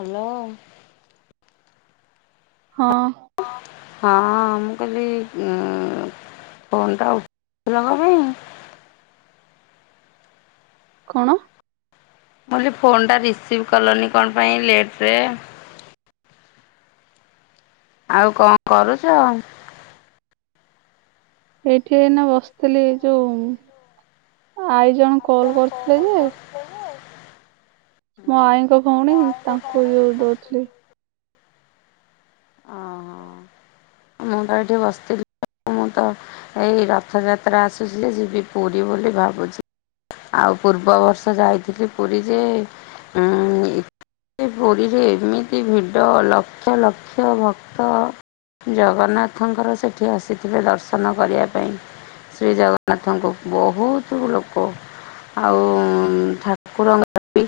Hello ହଁ ହଁ ମୁଁ କହିଲି ଉ ଫୋନ୍ ଟା ଉଠଉନ କଣ ପାଇଁ? କଣ ମୁ କହିଲ ଫୋନ୍ଟା ରିସିଭ୍ କଲନି କଣ ପାଇଁ ଲେଟରେ। ଆଉ କଣ କରୁଛ? ଏଇଠିଇନା ବସିଥିଲି ଯୋଉ ଆଈ ଜଣେ କଲ କରିଥିଲେ କଲ୍ ଯେ କରିଥିଲେ ଯେ ମୋ ଆଈଙ୍କ ଭଉଣୀ ଆଈଙ୍କ ତାଙ୍କୁ ଭଉଣୀ ଯୋଉ ତାଙ୍କୁ ଦଉଥିଲି। ଓହୋ ମୁଁ ତ ଏଇଠି ବସିଥିଲି। ମୁଁ ତ ଏଇ ରଥଯାତ୍ରା ଆସୁଚି ଯେ ଯିବି ପୁରୀ ବୋଲି ଭାବୁଛି। ଆଉ ପୂର୍ବ ବର୍ଷ ଯାଇଥିଲି ପୁରୀ ଯେ ସେ ପୁରୀରେ ଏମିତି ଭିଡ଼ ଲକ୍ଷ ଲକ୍ଷ ଭକ୍ତ। ଜଗନ୍ନାଥଙ୍କର ସେଠି ଆସିଥିଲେ ଦର୍ଶନ କରିବା ପାଇଁ। ଶ୍ରୀ ଜଗନ୍ନାଥଙ୍କୁ ବହୁତ ଲୋକ। ଆଉ ଠାକୁରଙ୍କର ବି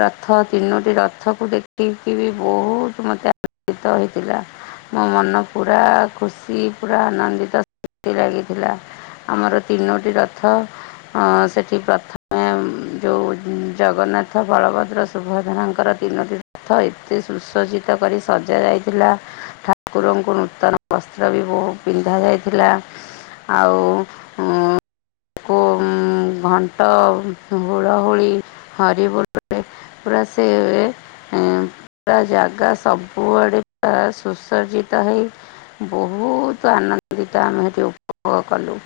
ରଥ ତିନୋଟି ରଥକୁ ଦେଖିକି ବି ବହୁତ ମତେ ଆନନ୍ଦିତ ହେଇଥିଲା। ମୋ ମନ ପୁରା ଖୁସି ପୁରା ଆନନ୍ଦିତ ଲାଗିଥିଲା। ଆମର ତିନୋଟି ରଥ ସେ ଏଠି ପ୍ରଥମେ ଯୋଉ ଜଗନ୍ନାଥ ବଳଭଦ୍ର ସୁଭଦ୍ରାଙ୍କର ତିନୋଟି ରଥ ଏତେ ସୁସଜ୍ଜିତ କରି ସଜ ଯାଇଥିଲା ଠାକୁରଙ୍କୁ ନୂତନ ବସ୍ତ୍ର ବି ବହୁତ ପିନ୍ଧାଯାଇଥିଲା। ଆଉ [unintelligible] ଘଣ୍ଟ ହୁଳହୁଳି ହରିବୁଲରେ ପୁରା ସେ ପୁରା ଜାଗା ସବୁଆଡ଼େ ପୁରା ସୁସଜିତ ହେଇ ବହୁତ ଆନନ୍ଦିତ ଆମେ ସେଠି ଉପଭୋଗ କଲୁ।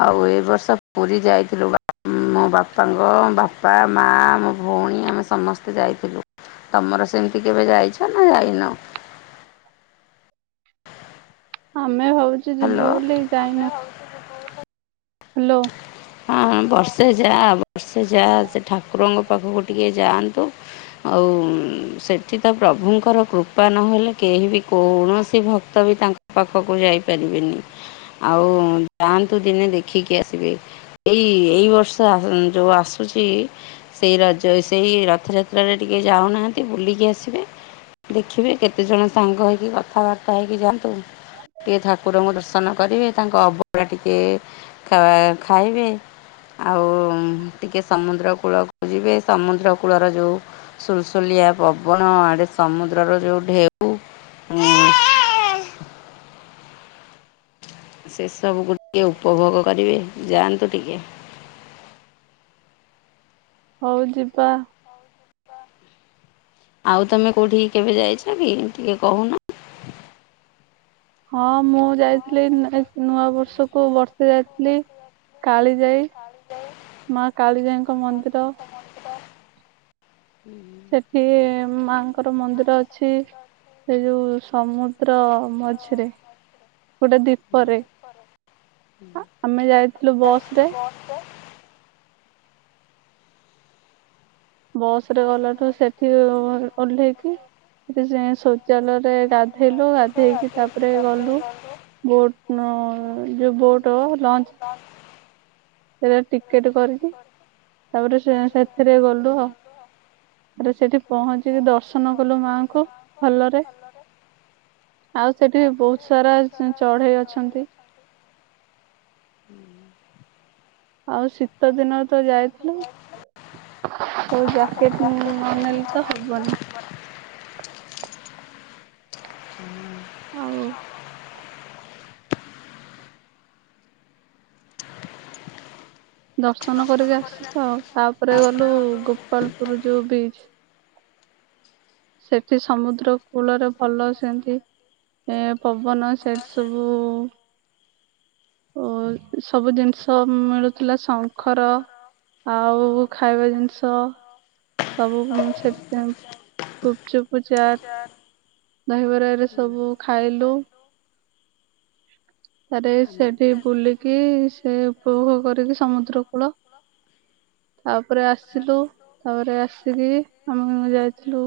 ଆଉ ଏ ବର୍ଷ ପୁରୀ ଯାଇଥିଲୁ ମୋ ବାପାଙ୍କ ବାପା ମା ମୋ ଭଉଣୀ ଆମେ ସମସ୍ତେ ଯାଇଥିଲୁ, ତମର ସେମିତି କେବେ ଯାଇଛ ନା ଯାଇନ? ଆମେ ଭାବଛୁ ଯିବୁ ହ୍ୟାଲୋ ବୋଲି ଯାଇନୁ। ହ୍ୟାଲୋ ହଁ ହ ବର୍ଷେ ଯା ବର୍ଷେ ଯା ସେ ଠାକୁରଙ୍କ ପାଖକୁ ଟିକେ ଯାଆନ୍ତୁ। ଆଉ ସେଠି ତ ପ୍ରଭୁଙ୍କର କୃପା ନହେଲେ କେହି ବି କୌଣସି ଭକ୍ତ ବି ତାଙ୍କ ପାଖକୁ ଯାଇପାରିବେନି ଆଉ ଯାଆନ୍ତୁ ଦିନେ ଦେଖିକି ଆସ ଏଇ ଏଇ ବର୍ଷ ଯୋଉଁ ଆସୁଛି ସେଇ ରଜ ସେଇ ରଥଯାତ୍ରାରେ ଟିକଏ ଯାଉନାହାନ୍ତି ବୁଲିକି ଆସିବେ। ଦେଖିବେ କେତେଜଣ ସାଙ୍ଗ ହେଇକି କଥାବାର୍ତ୍ତା ହେଇକି ଯାଆନ୍ତୁ। ଟିକିଏ ଠାକୁରଙ୍କୁ ଦର୍ଶନ କରିବେ ତାଙ୍କ ଅବଡ଼ା ଟିକେ ଆ ଖାଇବେ। ଆଉ ଟିକେ ସମୁଦ୍ର କୂଳକୁ ଯିବେ ସମୁଦ୍ର କୂଳର ଯେଉଁ ସୁଲସୁଲିଆ ପବନ ଆଡେ ସମୁଦ୍ରର ଯୋଉଁ ଢେଉ ହୁଁ। ସେସବୁକୁ ଟିକେ ଉପଭୋଗ କରିବେ ଯାଆନ୍ତୁ ଟିକେ। ହୋଉ ଯିବା। ଆଉ ତମେ କୋଉଠିକି କେବେ ଯାଇଛ କି ଟିକେ କହୁନ। ହଁ ମୁଁ ଯାଇଥିଲି ନୂଆ ବର୍ଷକୁ ବର୍ଷେ ଯାଇଥିଲି କାଳିଜାଇ। ମା କାଳିଜାଇଙ୍କ ମନ୍ଦିର ହୁଁ ସେଠି ମାଙ୍କର ମନ୍ଦିର ଅଛି। ସେ ଯୋଉଁ ସମୁଦ୍ର ମଝିରେ। ଗୋଟେ ଦୀପରେ ଆମେ ଯାଇଥିଲୁ ବସ ରେ [inaudible] ବସ ରେ ଗଲାଠୁ ସେଠି ଓହ୍ଲେଇକି ଜଲରେ ଗାଧେଇଲୁ ଗାଧେଇକି ତାପରେ ଗଲୁ। ବୋଟ ଯୋଉଁ ବୋଟ ଲଞ୍ଚ ସେଟା ଟିକେଟ କରିକି ତାପରେ ସେ ସେଥିରେ ଗଲୁ ଆଉ ତାପରେ ସେଠି ପହଞ୍ଚିକି ଦର୍ଶନ କଲୁ ମାଆଙ୍କୁ ଭଲରେ। ଆଉ ସେଠି ବହୁତ ସାରା ଚଢେଇ ଅଛନ୍ତି। ହୁଁ ଆଉ ଶୀତ ଦିନରେ ତ ଯାଇଥିଲୁ ଆଉ ଜ୍ୟାକେଟ ନନେଲେ ତ ହବନି। ଆଉ ଦର୍ଶନ କରିକି ଆସିଲୁ ଆଉ ତାପରେ ଗଲୁ ଗୋପାଳପୁର ଯୋଉଁ ବିଚ। ସେଠି ସମୁଦ୍ର କୂଳରେ ଭଲ ସେମିତି ଏ ପବନ ସେଠି ସବୁ ଓ ସବୁ ଜିନିଷ ମିଳୁଥିଲା ଶଙ୍ଖ ର ଆଉ ଖାଇବା ଜିନିଷ ସବୁ ସେଠି ଗୁପଚୁପୁ ଚାଟ ଦହିବରା ଏରା ସବୁ ଖାଇଲୁ। ତାପରେ ସେଠି ବୁଲିକି ସେ ଉପଭୋଗ କରିକି ସମୁଦ୍ର କୂଳ ତାପରେ ଆସିଲୁ ତାପରେ ଆସିକି ଆମେ ଯାଇଥିଲୁ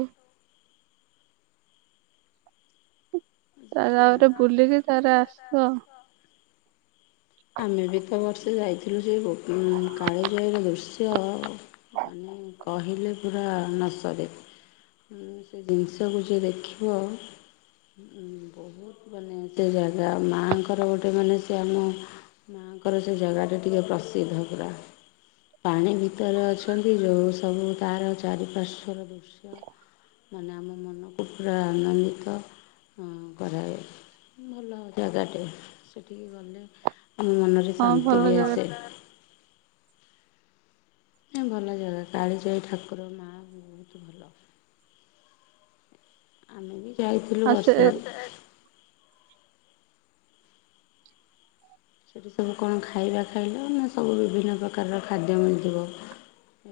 ତାପରେ ସେମିତି। ବୁଲିକି ତରେ ସାରା ଆସିଲ ଆଉ। ଆସିବ। ଆମେ ବି ତ ବର୍ଷେ ଯାଇଥିଲୁ ସେ ଗୋ କାଳିଜାଇ ର ଦୃଶ୍ୟ ମାନେ କହିଲେ ପୁରା ନସରେ ସେ ଜିନିଷକୁ ଯିଏ ଦେଖିବ ବହୁତ ମାନେ ସେ ଜାଗା ମାଆଙ୍କର ଗୋଟେ ମାନେ ସେ ଆମ ମାଆଙ୍କର ସେ ଜାଗାଟା ଟିକେ ପ୍ରସିଦ୍ଧ ପୁରା ପାଣି ଭି ତର ଅଛନ୍ତି ଯେଉଁ ସବୁ ତାର ଚାରି ପାଶ୍ବର ଦୃଶ୍ୟ ମାନେ ଆମ ମନକୁ ପୁରା ଆନନ୍ଦିତ ହଁ କରାଏ ଭଲ ଜାଗାଟେ ସେଠିକି ଗଲେ ଆମ ମନ ହଁ ଶାନ୍ତି ଭଲ ବି ଆସେ। ଜାଗାଟା ଭଲ ଜାଗା କାଳିଜାଇ ଠାକୁର ମା ବହୁତ ଭଲ। ଆମେ ବି ଯାଇଥିଲୁ ଆଉ ସେ ବର୍ଷ ସେଠି ସବୁ କଣ ଖାଇବା ଖାଇଲ ନା ସବୁ ବିଭିନ୍ନ ପ୍ରକାରର ଖାଦ୍ୟ ମିଳିଥିବ।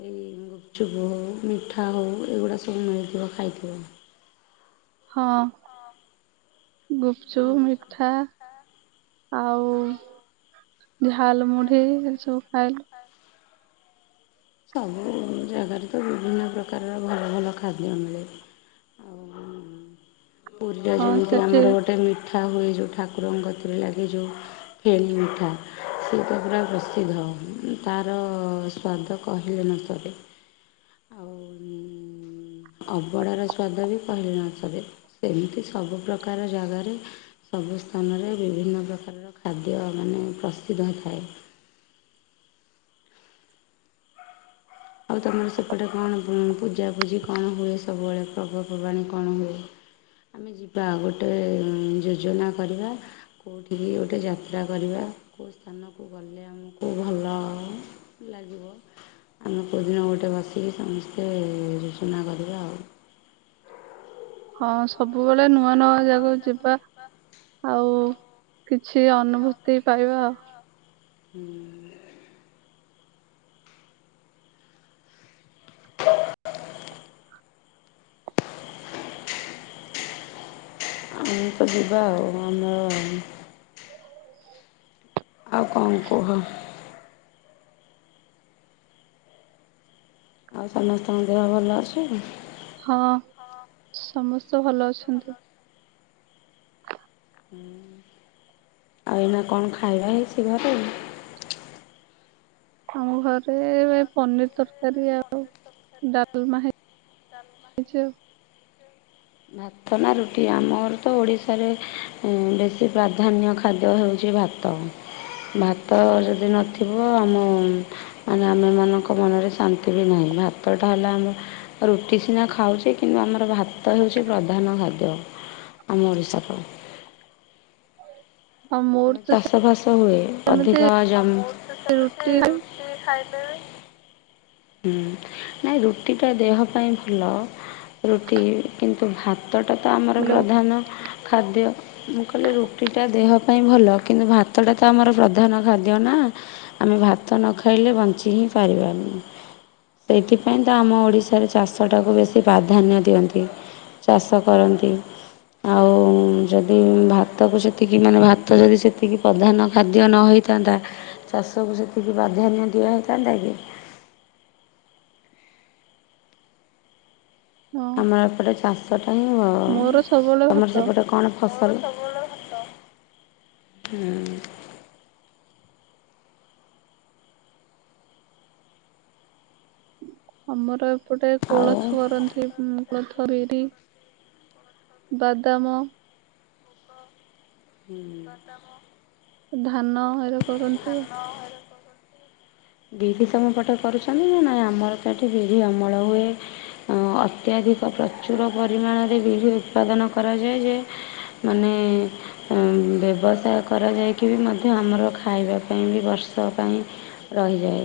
ଏଇ ଗୁପଚୁପ ହେଉ ମିଠା ହେଉ ଏଗୁଡ଼ା ସବୁ ମିଳିଥିବ ଖାଇଥିବ? ହଁ ଗୁପ୍ ଚୁପ୍ ମିଠା। ଆଉ ଝାଲ ମୁଢି ଏ ସବୁ ଖାଇଲୁ। ସବୁ ଜାଗାରେ ତ ବିଭିନ୍ନ ପ୍ରକାରର ଭଲ ଭଲ ଖାଦ୍ୟ ମିଳେ। ଆଉ ପୁରୀ ଟା ହଁ ଯେମିତି ସେଠି ଆମର ଗୋଟେ ମିଟ୍ ଉଠା ହୁଏ ଯେଉଁ ଠାକୁରଙ୍କ କତିରେ ଲାଗେ ଯେଉଁ ଫେଣି ମିଠା ସେଟା ପୁରା ପ୍ରସିଦ୍ଧ ତାର ସ୍ଵାଦ କହିଲେ ନ ସରେ। ଅବଡ଼ାର ସ୍ଵାଦ ବି କହିଲେ ନସରେ ସେମିତି ସବୁ ପ୍ରକାର ଜାଗାରେ ସବୁ ସ୍ଥାନରେ ବିଭିନ୍ନ ପ୍ରକାରର ଖାଦ୍ୟ ମାନେ ପ୍ରସିଦ୍ଧ ଥାଏ। ଆଉ ତୁମର ସେପଟେ କଣ ପୂଜାପୂଜି କଣ ହୁଏ ସବୁବେଳେ ପର୍ବପର୍ବାଣି କଣ ହୁଏ। ଆମେ ଯିବା ଗୋଟେ ଯୋଜନା କରିବା। କୋଉଠିିକି ଗୋଟେ ଯାତ୍ରା କରିବା କୋଉ ସ୍ଥାନକୁ ଗଲେ ଆମକୁ ଭଲ ଲାଗିବ। ଆମେ କେଉଅଦିନ ଗୋଟେ ବସିକି ସମସ୍ତେ ସୁନା କରିବା ଆଉ। ହଁ ସବୁବେଳେ ନୂଆ ନୂଆ ଜାଗାକୁ ଯିବା। ଆଉ କିଛି ଅନୁଭୂତି ପାଇବା। ହୁଁ। ଆମେ ତ ଯିବା ଆଉ ଆମର ଆଉ କଣ କୁହ। ଆଉ ସମସ୍ତଙ୍କ ଦେହ ଭଲ ଅଛି। ହଁ ସମସ୍ତେ ଭଲ ଅଛନ୍ତି। ହୁଁ ଆଉ ଏଇନା କଣ ଖାଇବା ହେଇଛି ଘରେ। ଆମ ଘରେ ପନିର ତରକାରୀ ଆଉ ଡାଲମା ହେ ଡାଲମା ହେଇଚି। ଭାତ୍। ଭାତନା ରୁଟି ଆମର ତ ଓଡ଼ିଶାରେ ବେଶୀ ପ୍ରାଧାନ୍ୟ ଖାଦ୍ୟ ହେଉଛି ଭାତ। ଭାତ ଯଦି ନଥିବ ଆମ ମାନେ ଆମେ ମାନଙ୍କ ମନରେ ଶାନ୍ତି ବି ନାହିଁ ଭାତ ଟା ହେଲା ଆମର ରୁଟି ସିନା ଖାଉଛି କିନ୍ତୁ ଆମର ଭାତ ହେଉଛି ଛି ପ୍ରଧାନ ଖାଦ୍ୟ ଆମ ଓଡ଼ିଶାର। ଆଉ ମୋର ତ ଚାଷ ବାସ ହୁଏ ସେମିତି ଅଧିକ ଜମି ରୁଟି ହୁଁ ନାଇଁ ରୁଟିଟା ଦେହ ପାଇଁ ଭଲ ରୁଟି କିନ୍ତୁ ଭାତ୍ ଭାତଟା ତ ଆମର ହ୍ୟାଲୋ ପ୍ରଧାନ ଖାଦ୍ୟ। ମୁଁ କହିଲେ ରୁଟିଟା ଦେହ ପାଇଁ ଭଲ କିନ୍ତୁ ଭାତଟା ତ ଆମର ପ୍ରଧାନ ଖାଦ୍ୟ ନା। ଆମେ ଭାତ ନ ଖାଇଲେ ବଞ୍ଚି ହିଁ ପାରିବାନି। ସେଇଥିପାଇଁ ତ ଆମ ଓଡ଼ିଶାରେ ଚାଷଟାକୁ ବେଶୀ ପ୍ରାଧାନ୍ୟ ଦିଅନ୍ତି। ଚାଷ କରନ୍ତି। ଆଉ ଯଦି ଭାତକୁ ସେତିକି ମାନେ ଭାତ ଯଦି ସେତିକି ପ୍ରଧାନ ଖାଦ୍ୟ ନ ହେଇ ଥାନ୍ତା ଚାଷକୁ ସେତିକି ପ୍ରାଧାନ୍ୟ ଦିଆ ହେଇଥାନ୍ତା କି? ହଁ ଆମର ଏପଟେ ଚାଷଟା ହିଁ ମୋର ସବୁବେଳେ ତମର ଭାତ ସେପଟେ କଣ। ଫସଲ ହୁଁ। ଆମର ଏପଟେ ଆଉ କୋଳଥ କରନ୍ତି ହୁଁ। କୋଳଥ ବିରି ବାଦାମ। ହୁଁ। ଧାନ ହେରେ କରନ୍ତି। ବିରି ତମ ପଟେ କରୁଛନ୍ତି ନା ନାଇଁ ଆମର ତ ଏଠି ବିରି ଅମଳ ହୁଏ। ଅତ୍ୟଧିକ ପ୍ରଚୁର ପରିମାଣରେ ବିରି ଉତ୍ପାଦନ କରାଯାଏ ଯେ ମାନେ ବ୍ୟବସାୟ କରାଯାଇକି ବି ମଧ୍ୟ ଆମର ଖାଇବା ପାଇଁ ବି ବର୍ଷ ପାଇଁ ରହିଯାଏ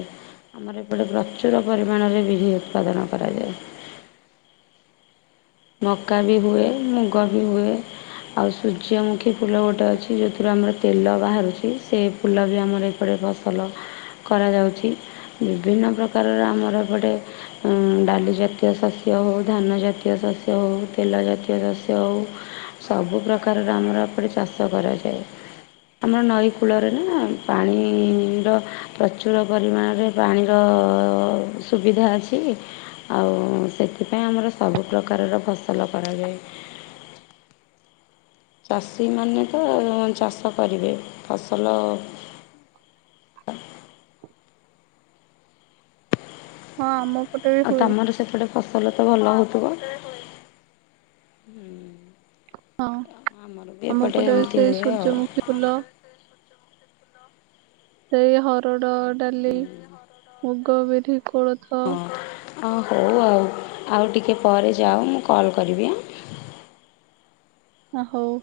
ଆମର ଏପଟେ ପ୍ରଚୁର ପରିମାଣରେ ବିରି ଉତ୍ପାଦନ କରାଯାଏ ମକା ବି ହୁଏ ମୁଗ ବି ହୁଏ ଆଉ ସୂର୍ଯ୍ୟମୁଖୀ ଫୁଲ ଗୋଟେ ଅଛି ଯେଉଁଥିରୁ ଆମର ତେଲ ବାହାରୁଛି ସେ ଫୁଲ ବି ଆମର ଏପଟେ- ଫୁଲ କରାଯାଉଛି ବିଭିନ୍ନ ପ୍ରକାରର ଆମର ଏପଟେ ହୁଁ ଡାଲି ଜାତୀୟ ଶସ୍ୟ ହଉ ଧାନ ଜାତୀୟ ଶସ୍ୟ ହେଉ ତେଲ ଜାତୀୟ ଶସ୍ୟ ହେଉ ସବୁ ପ୍ରକାରର ଆମର ଏପଟେ ଚାଷ କରାଯାଏ ଆମର ନଈ କୂଳରେ ନା ପାଣିର ପ୍ରଚୁର ପରିମାଣରେ ପାଣିର ସୁବିଧା ଅଛି ଆଉ ସେଥିପାଇଁ ଆମର ସବୁ ପ୍ରକାରର ଫସଲ କରାଯାଏ ଚାଷୀମାନେ ତ ଚାଷ କରିବେ ଫସଲ ହଁ ଆମ ପଟେ ବି ଆଉ ହୁଏ ତମର ସେପଟେ ଫସଲ ତ ଭଲ ହେଉଥିବ। ହଁ ଆମର ବି ଆମ ଏପଟେ ପଟେ ଏମିତି ସେଇ ହୁଏ ଆଉ। ସୂର୍ଯ୍ୟମୁଖୀ ଫୁଲ ସେଇ ହରଡ଼ ଡାଲି ମୁଗ, ବିରି, କୋଳଥ ହଁ ହଉ ଆଉ ଆଉ ଟିକିଏ ପରେ ଯାଅ ମୁଁ କଲ୍ କରିବି ଆ ଓ ହଉ